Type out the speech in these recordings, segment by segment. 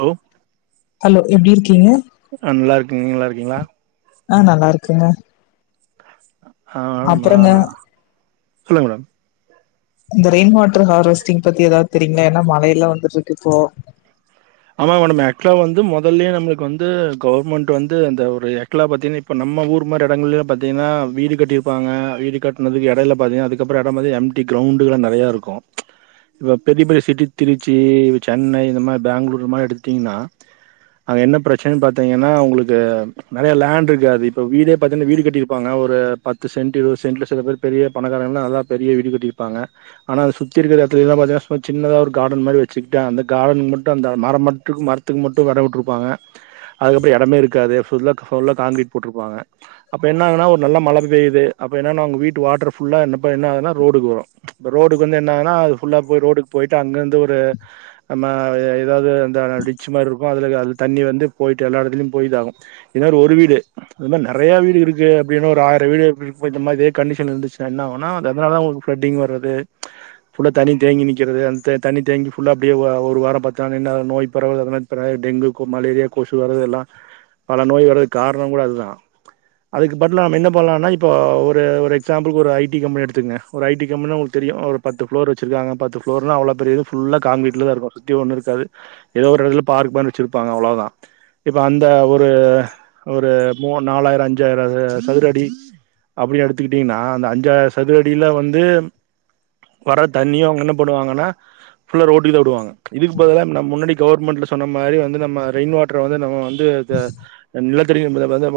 Hello hello எப்டி இருக்கீங்க கீங்ளா ஆஹ் நல்லா இருக்குங்க ஆமா அப்புறங்க சொல்லுங்க மேடம் இந்த ரெயின் வாட்டர் ஹார்வஸ்டிங் பத்தி ஏதாவது தெரியுங்களா ஏன்னா மழைய எல்லாம் வந்துட்டு இருக்கு இப்போ ஆமா மேடம் எக்லா வந்து முதல்லயே நம்மளுக்கு வந்து கவர்மெண்ட் வந்து இந்த ஒரு எக்லா பாத்தீங்கன்னா இப்ப நம்ம ஊர் மாதிரி இடங்கள பாத்தீங்கன்னா வீடு கட்டிருப்பாங்க வீடு கட்டினதுக்கு இடையில பாத்தீங்கன்னா அதுக்கப்புறம் இடம் எம்டி கிரௌண்டு எல்லாம் நெறையா இருக்கும் இப்ப பெரிய பெரிய சிட்டி திருச்சி இ சென்னை இந்த மாதிரி பெங்களூர் அங்க என்ன பிரச்சினை பாத்திங்கனா உங்களுக்கு நெறைய லேண்ட் இருக்காது இப்ப வீடே பாத்திங்கனா வீடு கட்டிருபாங்க ஒரு பத்து சென்ட் இருபது சென்ட் சில பேர் பெரிய பணகாரவங்களா பெரிய வீடு கட்டிருபாங்கா ஆனா சுத்தி இருக்க எடத்துல பாத்திங்கனா சும்மா சின்னதா கார்டன் மாரி வச்சிகிட்ட அந்த கார்டன்னுக்கு மட்டும் மரம் மட்டும் மரத்துக்கு மட்டும் இட விட்டருப்பாங்க அதுக்கப்புறம் இடமே இருக்காதுபுல்லா காங்க்ரீட் போட்டிருப்பாங்க அப்ப என்ன ஆங்கனா ஒரு நல்ல மழை பெய்யு அப்ப என்னன்னா அவங்க வீட்டு வாட்டர் ஃபுல்லா என்னப்ப என்ன ஆதுன்னா ரோடுக்கு வரும் இ ரோடுக்கு வந்து என்ன ஆனாது புல்ல போய் ரோடுக்கு போயிட்டு அங்கேந்து ஒரு அந்த டிட்ச் மாரி இருக்கும் தண்ணி வந்து போயிட்டு எல்லா இடத்துலும் போயும்தா ஆகும் ஒரு வீடு மாரி நெறைய வீடு இருக்கு அப்ப ஒரும் வீடு் த தேங்கி நிக்றது த தேங்கிடிய ஒரு வாரம் ப நோய் பரவுது டெங்கு மலேரியா கொசு வரது எல்லாம் பல நோய் வரதுக்கு காரணகூட அதுதான் அதுக்கு பண்ணுளாமே என்ன பண்ணுளா இப்போ ஒரு ஒரு எக்ஸாம்புள் ஐடி கம்பனி எடுத்துக்கோங்க ஐடி கம்பனி நா உங்களுக்கு தெரியும் ஒரு பத்து பிளூர் வச்சிருக்காங்க பத்து பிளோர்நா அவ்ளோ பெரிய இது ஃபுல்லா காங்கிங்கிர்ட்லா இருக்கும் சுத்தி ஒன்னு ஏ ஒரு இடத்துல பார்க் மாரி வச்சிருப்பாங்க அவளோதான் இப்ப அந்த ஒரு நாலாயிரம் அஞ்சாயிரம் சதுரடி அப்படனு எடுத்துக்கிட்டீனா அந்த அஞாயிர சதுரடியில வந்து வர தண்ணிய என்ன பண்ணுவாங்க ஃபுல்லா ரோட்டுக்குதா விடுவாங்க இது ப்பல்ல முன்னாடி கவர்மெண்ட்ல சொன்ன மாதிரி வந்து நம்ம ரெயின் வாட்டர் வந்து நம்ம வந்து நிலத்தடி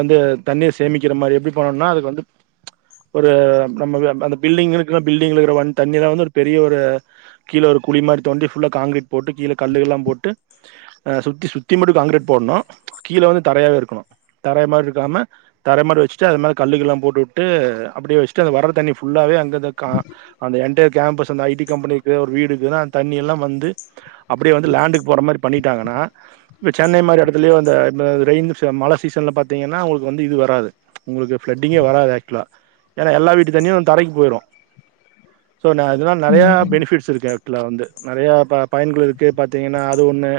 வந்து தண்ணீர் சேமிக்கிற மாதிரி எப்படி போனோம்னா அதுக்கு வந்து ஒரு நம்ம அந்த பில்டிங் படி இருக்க தண்ண வந்து பெரிய ஒரு கீழே ஒரு குழி மாதிரி தோண்டி புல்லா காங்கிரீட் போட்டு கீழே கல்லுகளலாம் போட்டு சுற்றி சுற்றி மட்டுும் காான்க்ரீட் போடணும் கீழே வந்து தரையவே இருக்கணும் தர மாதிரி இருக்காம தரை மாதிரி வச்சுட்டு அது மேதே குக்கெலாம் போட்டுவிட்டு அப்படியே வச்சுட்டு அந்த வரற தண்ணி ஃபுல்லாகவே அங்க துக்க அந்த என் கேம்பஸ் அந்த ஐடி கம்பெனிக்கு ஒரு வீடுக்கு தான் அந்த தண்ணி எல்லாம் வந்து அப்படியேந்து லேண்டுக்கு போகிற மாதிரி பண்ணிட்டாங்கன்னா இப்போ சென்ன மாதிரி இடத்துலயே வந்து ரெயின் மழை சீசன்ல பாத்தீங்கன்னா உங்களுக்கு வந்து இது வராது உங்களுக்கு ஃப்ளட்டிங்கே வராது ஆக்சுவலா ஏன்னா எல்லா வீட்டு தண்ணியும் தரைக்கு போயிடும் ஸோ நான் அதனால நறையா ம் பெனிஃபிட்ஸ் இருக்கு அதுல வந்து நறைய பயன்கள் இருக் கு பாத்தீங்கன்னா அது ஒன்னு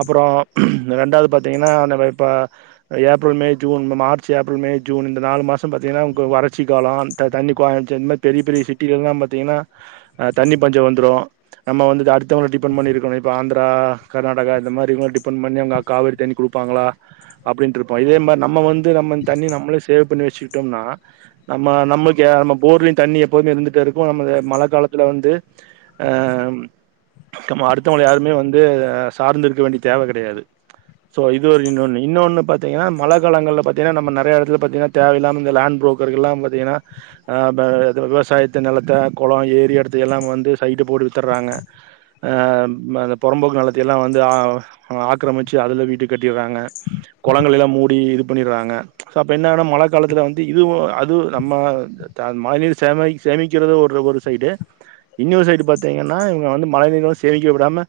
அப்பறம் ரெண்டாவது பாத்தீங்கன்னா ஏப்ரல் மே ஜுன் இந்த மார்ச் ஏப்ரல் மே ஜுன் இந்த நாலு மாசம் பாத்துங்கன்னா வறட்சி காலம் தண்ணி பெரிய பெரிய சிட்டி எல்லாம் பாத்தீங்கன்னா தண்ணி பஞ்சம் வந்துடும் நம்ம வந்துட்டு அடுத்தவங்கல டிபெண்ட் பண்ணி இருக் கனும் ஆந்திரா கர்நாடகா இந்த மாரி காவிரி தண்ணி குடுப்பாங்களா அப்படின்டு இருப்போம் இதே மாரி தண்ணி நம்மளே சேவ் பண்ணி வச்சுக்கிட்டோம்னா நம்ம நம்ம போர்லையும் தண்ணி எப்போவுமே இருந்துட்டே இருக்கும் மழை காலத்துல வந்து அஹ் அடுத் தவுங்கள யாருமே வந்து சார்ந்து இருக்க வேண்டிய தேவை கிடையாது இன்னொன்னு பாத்தீங்கன்னா மழை காலங்கள பாத்தீங்கன்னா நம்ம நறைய இடத்துல பாத்தீங்கன்னா தேவை இல்லாம இந்த லேண்ட் புரோக்கர்கள் எல்லாம் விவசாயத்தை நிலத்தை குளம் ஏ ரி இடத்துக்கு எல்லாம் வந்து சைட்டு போட்டு வித்துடுறாங்க ஆஹ் அந்த புறம்போக்கு நிலத்தெல்லாம் வந்து ஆக்கிரமிச்சு அதிலவீடு கட்டிடுறாங்க குளங்களெல்லாம் மூடி இது பண்ணிடுறாங்க ஸோ அப்போ என்னன்னா மழை காலத்தில் வந்து இது அதுவும் நம்ம த மழை நீர் சேமி சேமிக்கிறது ஒரு சைடு இன்னொரு சைடு பார்த்தீங்கன்னா இவுங்க வந்து மழை நீீரை வந்து சேமி க்க விடாம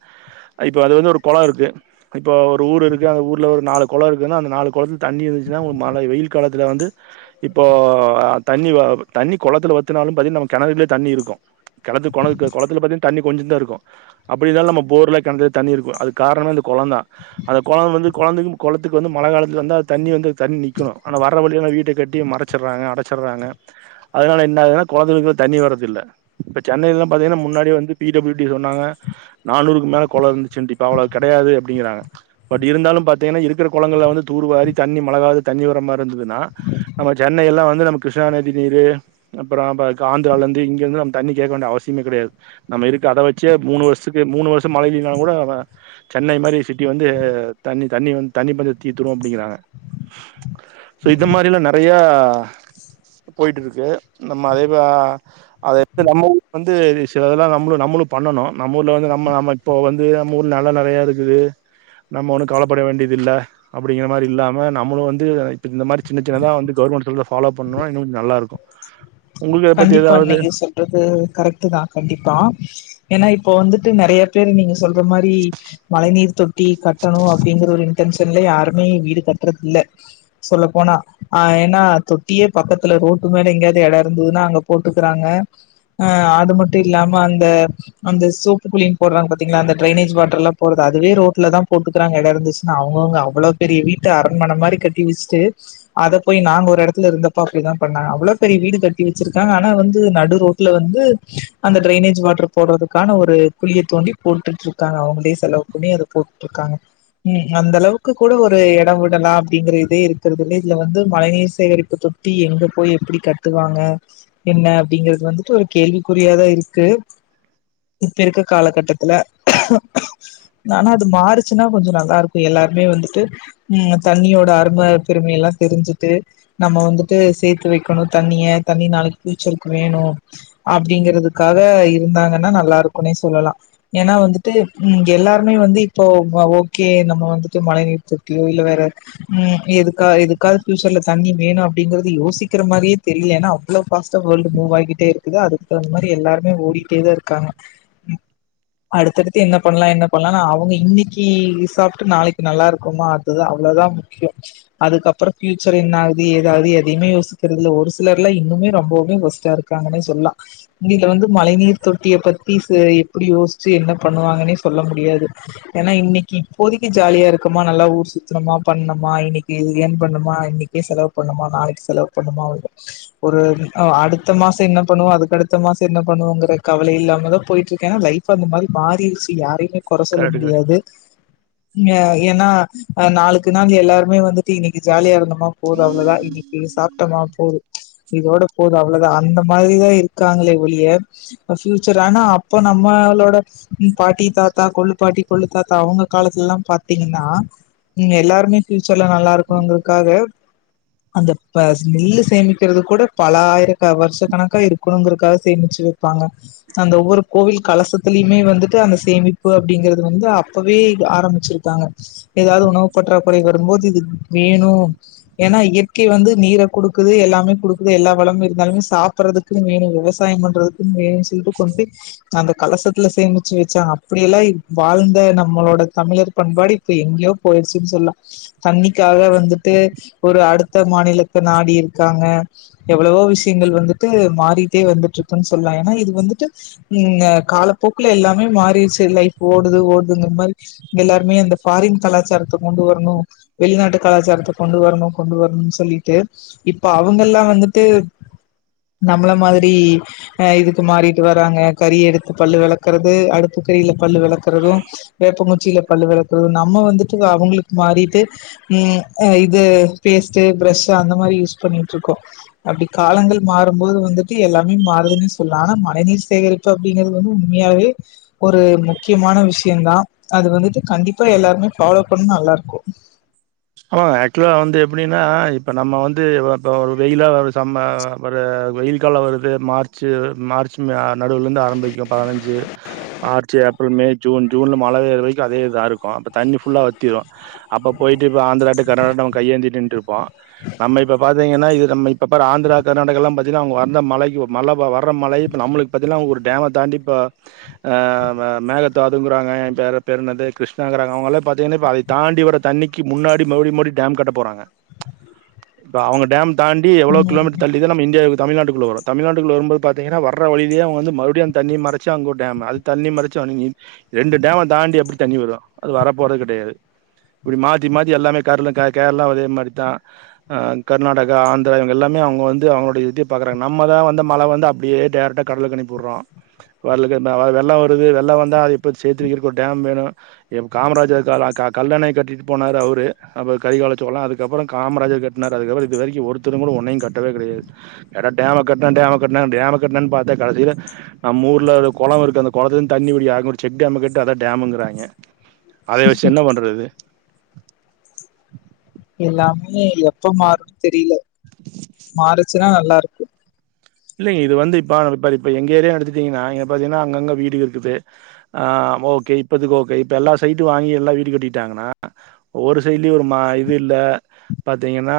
இப் ப அது வந்து ஒரு குலம் இருக்கு இப்போ ஒரு ஊரு இருக்கு அந்த ஊர்ல ஒரு நாலு குளம் இருக்குன்ன அந்த நாலு குளத்து தண்ணி இருந்துச்சுன்னா மழ வெயில் காலத்துல வந்து இப்போ தண்ணி தண்ணி குளத்துல வத்துனாலும் கிணத்துலயே தண்ணி இருக்கும் குளத்துல தண்ணி கொஞ்சம் தான் இருக்கும் அப்படி இல்லனா நம்ம போரில் கிணத்துல தண்ணி இருக்கும் அதுக்கு காரணம் அந்த குளம் தான் அந்த குளத்துக்கு வந்து குழந்தைக்கும் குளத்துக்கும் வந்து மழை காலத்தில வந்து அது தண்ணி வந்து தண்ணி நிற்கணும் ஆனால் வர வழி எல்லாம் வீட்டை கட்டி மறைச்சி்றாங்க அடைச்சிடுறாங்க அதனால் என்ன ஆகுதுன்னா குழந்தைகளுக்கு தண்ணி வரதில்லை இப்போ சென்னையில்லாம் பார்த்தீங்கன்னா முன்னாடியே வந்து பிடபிள்யூடி சொன்னாங்க நானூறுக்கு மேல குளம் இருந்துச்சுட்டு இப்ப அவ்வளவு கிடையாது அப்படிங்கிறாங்க பட் இருந்தாலும் பாத்தீங்கன்னா இருக்கிற குளங்கள்ல வந்து தூர்வாரி தண்ணி மழகால தண்ணி வரமாரி இருந்ததுன்னா நம்ம சென்னை எல்லாம் வந்து நம்ம கிருஷ்ணா நதி நீர் அப்புறம் ஆந்திராவில இருந்து இங்க இருந்து நம்ம தண்ணி கேக்க வேண்டிய அவசியமே கிடையாது நமக்கு அதை வச்சே மூணு வருஷத் துக்கு மூணு வருஷம் மழை இல்லனா கூட சென்னை மாரி சிட்டி வந்து தண்ணி தண்ணி வ தண்ணி பந்து தீத்துரும் அப்படிங்கிறாங்க சோ இந்த மாரிலாம் நறையா ஆஹ் போயட்டுருக்கு நம்ம அதேப்ப அதை வந்து நம்ம வந்து சில இதெல்லாம் நம்மளும் நம்மளும் பண்ணணும் நம்ம ஊர்ல வந்து நம்ம நம்ம இப்போ வந்து நம்ம ஊர்ல நலம் நிறையா இருக்குது நம்ம ஒண்ணும் கவலைப்பட வேண்டியது இல்ல அப்படிங்கிற மாதிரி இல்லாம நம்மளும் வந்து இப்ப இந்த மாதிரி சின்ன சின்னதான் வந்து கவர்மெண்ட் சொல்றத ஃபாலோ பண்ணோம்னா இன்னும் கொஞ்சம் நல்லா இருக்கும் கண்டிப்பா இன்னைக்கு சொல்றது கரெக்ட்டு தான் கண்டிப்பா ஏன்னா இப்போ வந்துட்டு நறைய பேர் நீங்க சொல்ற மாரி மழை நீர் தொட்டி கட்டணும் அப்படிங்கிற ஒரு இன்டென்ஷன்ல யாருமே வீடு கட்டுறது இல்லை சொல்லப்போனா ஆஹ் ஏன்னா தொட்டியே பக்கத்துல ரோட்டு மேல எங்கேயாவது இடம் இருந்ததுனா அங்க போட்டுக்கிறாங்க அது மட்டும் இல்லாம அந்த அந்த சோப்பு குளி போடுறாங்க பாத்தீங்களா அந்த டிரெய்னேஜ் வாட்டர் எல்லாம் போறது அதுவே ரோட்ல தான் போட்டுக்கிறாங்க இடம் இருந்துச்சுன்னா அவ்ளோ பெரிய வீட்டு அரண்மனை மாதிரி கட்டி வச்சுட்டு அத போய் நாங்க ஒரு இடத்துல இருந்தப்போ அப்படி தான் பண்ணுணாங்க அவள பெரிய வீடு கட் டி வச்சிருக்காங்க ஆனா வந்து நடு ரோட்ல வந்து அந்த டடிரெய்னேஜ் வாட்டர் போடுறதுக்கான ஒரு குழியை தோண்டி போட்டுட்டு இருக்காங்க அவுங்களே செலவு பண்ணி அத போட்டுட்டு இருக்காங்க உம் அந்த அளவுக்கு கூட ஒரு இடம் விடலாம் அப்படிங்கிறது இதே இருக்கறது இல்ல இதுல வந்து மழைநீர் சேகரிப்பு தொட்டி எங்க போய் எப்படி கட்டுவாங்க என்ன அப்படிங்கிறது வந்துட்டு ஒரு கேள்விக்குறியாதான் இருக்கு இப்ப இருக்கற காலகட்டத்துல ஆனா அது மாறுச்சுன்னா கொஞ்சம் நல்லா இருக்கும் எல்லாருமே வந்துட்டு உம் தண்ணியோட அரும பெருமைய எல்லாம் தெரிஞ்சுட்டு நம்ம வந்துட்டு சேர்த்து வைக்கணும் தண்ணிய தண்ணி நாளைக்கு பியூச்சர்கக்கு வேணும் அப்படிங்கிறதுக்காக இருந்தாங்கன்னா நல்லா இருக்கும்னே சொல்லலாம் ஏன்னா வந்துட்டு எல்லாருமே வந்து இப்போ ஓகே நம்ம வந்துட்டு மழை நீர் தொட்டியோ இல்ல வேற உம் எதுக்க எதுக்காவது பியூச்சர்ல தண்ணி வேணும் அப்படிங்கிறது யோசிக்கிற மாதிரியே தெரியல ஏன்னா அவ்ளோ ஃபாஸ்ட்டா வேர்ல்ட் மூவ் ஆகிட்டே இருக்குது அதுக்கு தகுந்த மாரி எல்லாருமே ஓடிட்டேதான் இருக்காங்க அடுத்தடுத்து என்ன பண்ணலாம் என்ன பண்ணலாம் அவுங்க இன்னைக்கு சாப்பிட்டு நாளைக்கு நல்லா இருக்குமா அது அவ்வளோதான் முக்கியம் அதுக்கப்புறம் ியூச்சர் என்ன ஆகுது ஏதகுது எதையுே யோசிக்கிறதுல ஒரு சிலர் இன்னுமே ரொம்பவுமே வர்ஸ்ட்டா இருக்காங்கன்னே சொல்லாம் இங்கதுல வந்து மழை நீர் தொட்டிய பத்தி எப்படி யோசிச்சு என்ன பண்ணுவாங்கன்னே சொல்ல முடியாது ஏன்னா இன்னைக்கு இப்போதக்கு ஜாலியா இருக்குமா நல்லா ஊர் சுத்தணமா பண்ணுமா இன்னைக்கு ஏன் பண்ணுமா இன்னைக்கே செலவு பண்ணுமா நாளைக்கு செலவு பண்ணுமா அவ ஒரு ஆஹ் அடுத்த மாசம் என்ன பண்ணுவோம் அதுக்குடுத்து த்த மாசம் என்ன பண்ணுவோம்கிற கவலை இல்லாம தான் போயிட்டு இருக்கேன் ஏன்னாலைப் அந்த மாரி மாறிச்சு யாரையுமே குறை சொல்ல கரெக்ட் கரெக்ட் முடியாது அஹ் ஏன்னா அஹ் நாளுக்கு நாள் எல்லாருமே வந்துட்டு இன்னைக்கு ஜாலியா இருந்தோமா போதும் அவ்வளவுதான் இன்னைக்கு சாப்பிட்டமா போதது இதோட போதும் அவ்வளவுதான் அந்த மாதிரிதான் இருக்காங்களே ஒளிய பஃபியூச்சர் ஆனா அப்ப நம்மளோட பாட்டி தாத்தா கொள்ளு பாட்டி கொல்லு தாத்தா அவங்க காலத்துல எல்லாம் பாரத்தீங்கன்னா எல்லாருமே ஃபியூச்சர்ல நல்லா இருக்குங்கிறதுக்காக அந்த நெல்லு சேமிக்கிறதுக்கு கூட பல ஆயிர வருஷ கணக்காக இருக்கணுங்கிறதுக்காக சேமிச்சு வைப்பாங்க அந்த ஒவ்வொரு கோவில் கலசத்தலயுமே வந்துட்டு அந்த சேமிப்பு அப்படிங்கறிறது வந்து அப்பவே ஆரம்பிச்சிருக்காங்க ஏதாவது உணவு பற்றாக்குறை வரும்போது இது வேணும் ஏன்னா இயற்கை வந்து நீரை குடுக்குது எல்லாமே குடு எல்லா வளமு இருந்தாலுமே சாப்பறதுக்கு வேணும் விவசாயம் பண்றதுக்குன்னு வேணும்னு சொல்லிட்டு கொண்டு அந்த கலசத்துல சேமிச்சு வச்சாங்க அப்படியெல்லாம் வாழ்ந்த நம்மளோட தமிழர் பண்பாடு இப்ப எங்கேயோ போயிடுச்சுன்னு சொல்லலாம் தண்ணிக்காக வந்துட்டு ஒரு அடுத்த மாநிலத்து நாடி இருக்காங்க எவ்வளவோ விஷயங்கள் வந்துட்டு மாறிட்டே வந்துட்டு இருக்குன்னு சொல்லலாம் ஏன்னா இது வந்துட்டு உஹம் காலப்போக்குல எல்லாமே மாறிடுச்சு லைஃப் ஓடுது ஓடுதுங்க மாதிரி எல்லாருமே அந்த பபாரின் கலாச்சாரத்தை கொண்டு வரணும் வெளிநாட்டு கலாச்சாரத்தை கொண்டு வரணும் கொண்டு வரணும்னு சொல்லிட்டு இப்ப அவுங்க எல்லாம் வந்துட்டு நம்மள மாதிரி அஹ் இதுக்கு மாறிட்டு வராங்க கறி எடுத்து பல்லு வளக்குறது அடுப்பு கறில பல்லு வளக்குறதும் வேப்பங்கச்சியில பல்லு விளக்குறதும் நம்ம வந்துட்டு அவுங்களுக்கு மாறி ஹம் இது பேஸ்ட்ட் ப்ஷ் அந்த மாதிரி யூஸ் பண்ணி இருக்கோம் அப்படி காலங்கள் மாறும்போது வந்துட்டு எல்லாமே மாறுதுன்னே சொல்லலாம் ஆனா மழை நீீர் சேகரிப்பு அப்படிங்கிறது வந்து உண்மையாவே ஒரு முக்கியமான விஷயம்தான் அது வந்துட்டு கண்டிப்பா எல்லாருமே ஃபாலோ பண்ணும் நல்லா இருக்கும் ஆமா ஆக்சுவலா வந்து எப்படின்னா இப்ப நம்ம வந்து வெயில ஒரு வெயில் காலம் வருது மார்ச் மார்ச் நடுவுலேருந்து ஆரம்பிக்கும் பதினஞ்சு மார்ச் ஏப்ரல் மே ஜூன் ஜூன்ல மழை பேறுவைக்கும் அதே இதா இருக்கும் அப்ப தண்ணி புல்லா வத்திரும் அப்ப போயிட்டு இப்போ ஆந்திரா டூ கர்னாட்டகா கையேந்தி நிண்ணுட் இருப்போம் நம்ம இப்போ பாத்தீங்கன்னா ஆந்திரா கர்நாட்ச காண்டிப்ப மேங்கணா அத தாண்டி வர தண்ணிக்கு முன்னாடி மறுபடி மடி டேம் கட்ட போறாங்க இப்ப அவுங்க டேம் தாண்டி எவ்வளோ கிலோ ம் மீட்டன நம் இந்தியாக்கு தமிழ்நாட்டுக்குள்ள வரு தமிழ்நாட்டுக்குள்ள வரும்போது பாத்திங்கன்னா வர வழியிலயே அவங்க வந்து மறச்சு அங்க ஒரு டேம்மு அது தண்ணி மறச்சு [unintelligible] ரெண்டு டேம்மு தான்டி எப்டி தண்ணி வரு. அது வர போறது கெடையாது இப்டி மாத். இது மாரி எல்லாமே கேரளக்கா கேரளா அதே மாரிதா ஹ கர்நாடகா ஆந்திரா இங்க எல்லாமே அவங்க வந்து அவோட இது பாக்குறாங்க நம்மதா வந்து மழ வந்து அப்படியே டேரக்ட்டா கடலுக்கு அனுப்பி புடுறோ. [unintelligible] வெள்ளோ வருது வெள்ளோ வந்தா [unintelligible] சேத்து வைக்க ஒரு டேம் வேணு. எம் காமராஜர் காலோ கல் கல்லணை கட்டிட்டு. போனாரு அவரு அப்புறோ கறிகாலச்சோல அதுக்கப்புறோ காமராஜர் கட்னாரு அதுக்கப்புறோ இது வரைக்கு ஒருத்தரும் கூட ஒன்னையும் கட்டவே கெடையாது. ஏன்னா டேம்ம கட்ன டேம்ம கட்ன [unintelligible] பாத்தா கடைசியில நம்ம ஊர்ல ஒரு கொளோ இருக்கு அந்த கொளத்துலுருந்து தண்ணி வடிய ஆரம்பிச்சுருச்சு அந்த டேம்ம கட்டிட்டு அதா டேமுங்கிறாங்க. அதை வச்சு என்ன பண்றது. எல்லாமே எப்ப மாறும்னு தெரியல. மாறுச். சுன்னா நல்லா இருக்கு. இல்லலைங்க இது வந்து இப்ப இப்ப இப்ப எங்க ஏரிய எடுத்துட்டீங்கன்னா இ பாத்தீங்கன்னா அங்கங்க வீடு இருக்குது. ஆஹ ஓக்கே இப்பதுக்கு ஓக்கே இப்ப எல்லா சைட்டு வாங்கி எல்லா வீடு கட்டிட்டாங்கன்னா ஒவ்வரு சைடுலயும் இது இல்ல. பாத்தீங்கன்னா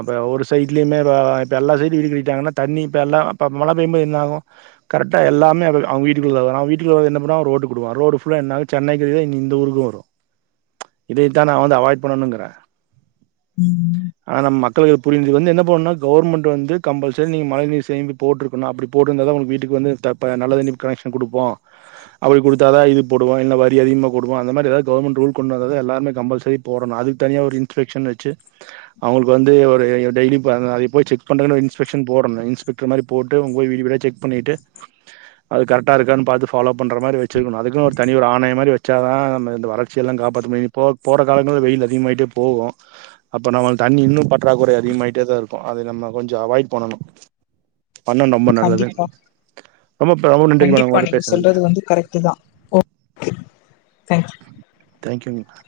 இப்ப ஒரு சைட்லயுமே இப்ப எல்லா சைடு வீடு கட்டிட்டாங்கன்னா தண்ணி. இப்ப எல்லாம இப்ப மழ பெயும்போது என்ன ஆகு. கரெக்டா எல்லாமே அவங்க வீட்டுக்குள்ள வீட்டுக்குள்ள என்ன பண்ண ரோட்டுக்குடுவா ரோடு ஃபுல்லா சென்னைக்கு இந்த ஊருக்கு வரு. இதைத்தா நா வந்து அவாய்ட் பண்ணனுங்குற. ம் ஆனா நம் மக். களுக்கு புரி என்ன பண்ணுனா கவர்மெண்ட் வந்து கம்பல்சரி நீ மழை நீர். தேங்கு போட்டுருக்கனு அப்படி போட்டுருந்தாதா உங்களுக்கு வீட்டுக்கு வந்து நல்ல தண்ணி கனைக்க்ஷன் குடுப்போ. அப்டி குடுத்தாதா இது போடுவோ இல்ல வரி அதிகமாக குடுப்போ அந்த மாரிதாவது கவர்மெண்ட் ரூல் கொண்டு வந்த எல்லாரு கம்பல்சரி போடணு அது தனியாக ஒரு இன்ஸ்பெக்ஷன் வச்சு அவங்களுக்கு வந்து ஒரு [unintelligible] செக் பண்றனு இன்ஸ்பெக்சன் போடனு. ஸ்பிக்கர் மாரி போட்டு உங்க வீடு பூரா செக் பண்ணிட்டு அது கரெக்டாக இருக்கான்னு பாத்து ஃபாலோ பண்ணற மாரி வச்சுக்கணு அதுக்கு ஒரு தனி ஒரு ஆனையோ மாரி வச்சாதா நம்ம இந்த வளர்ச்சியெல்லாம் காப்பாத்த முடியு போ போற காலங்கள்ல வெயில் அதிகமாயிட்டே போகு. அப்போ நம்ம தண்ணி இன்னும் பற்றாக்குற அதிகமாயிட்டேதா இருக்கு அதை நம்ம கொஞ்சோ அவாய்ட் பண்ணணு. பண்ணா ரொம்ப நல்லது. கண்டிப்பா ரொம்ப ரொம்ப நன்றி [unintelligible] கண்டிப்பா உங்களோட நீங்க பேசுனதுக்கு. சொல்றது வந்து கரெக்ட் தான் ஓ தேங்க்யூ. தேங்க்யூக்கா.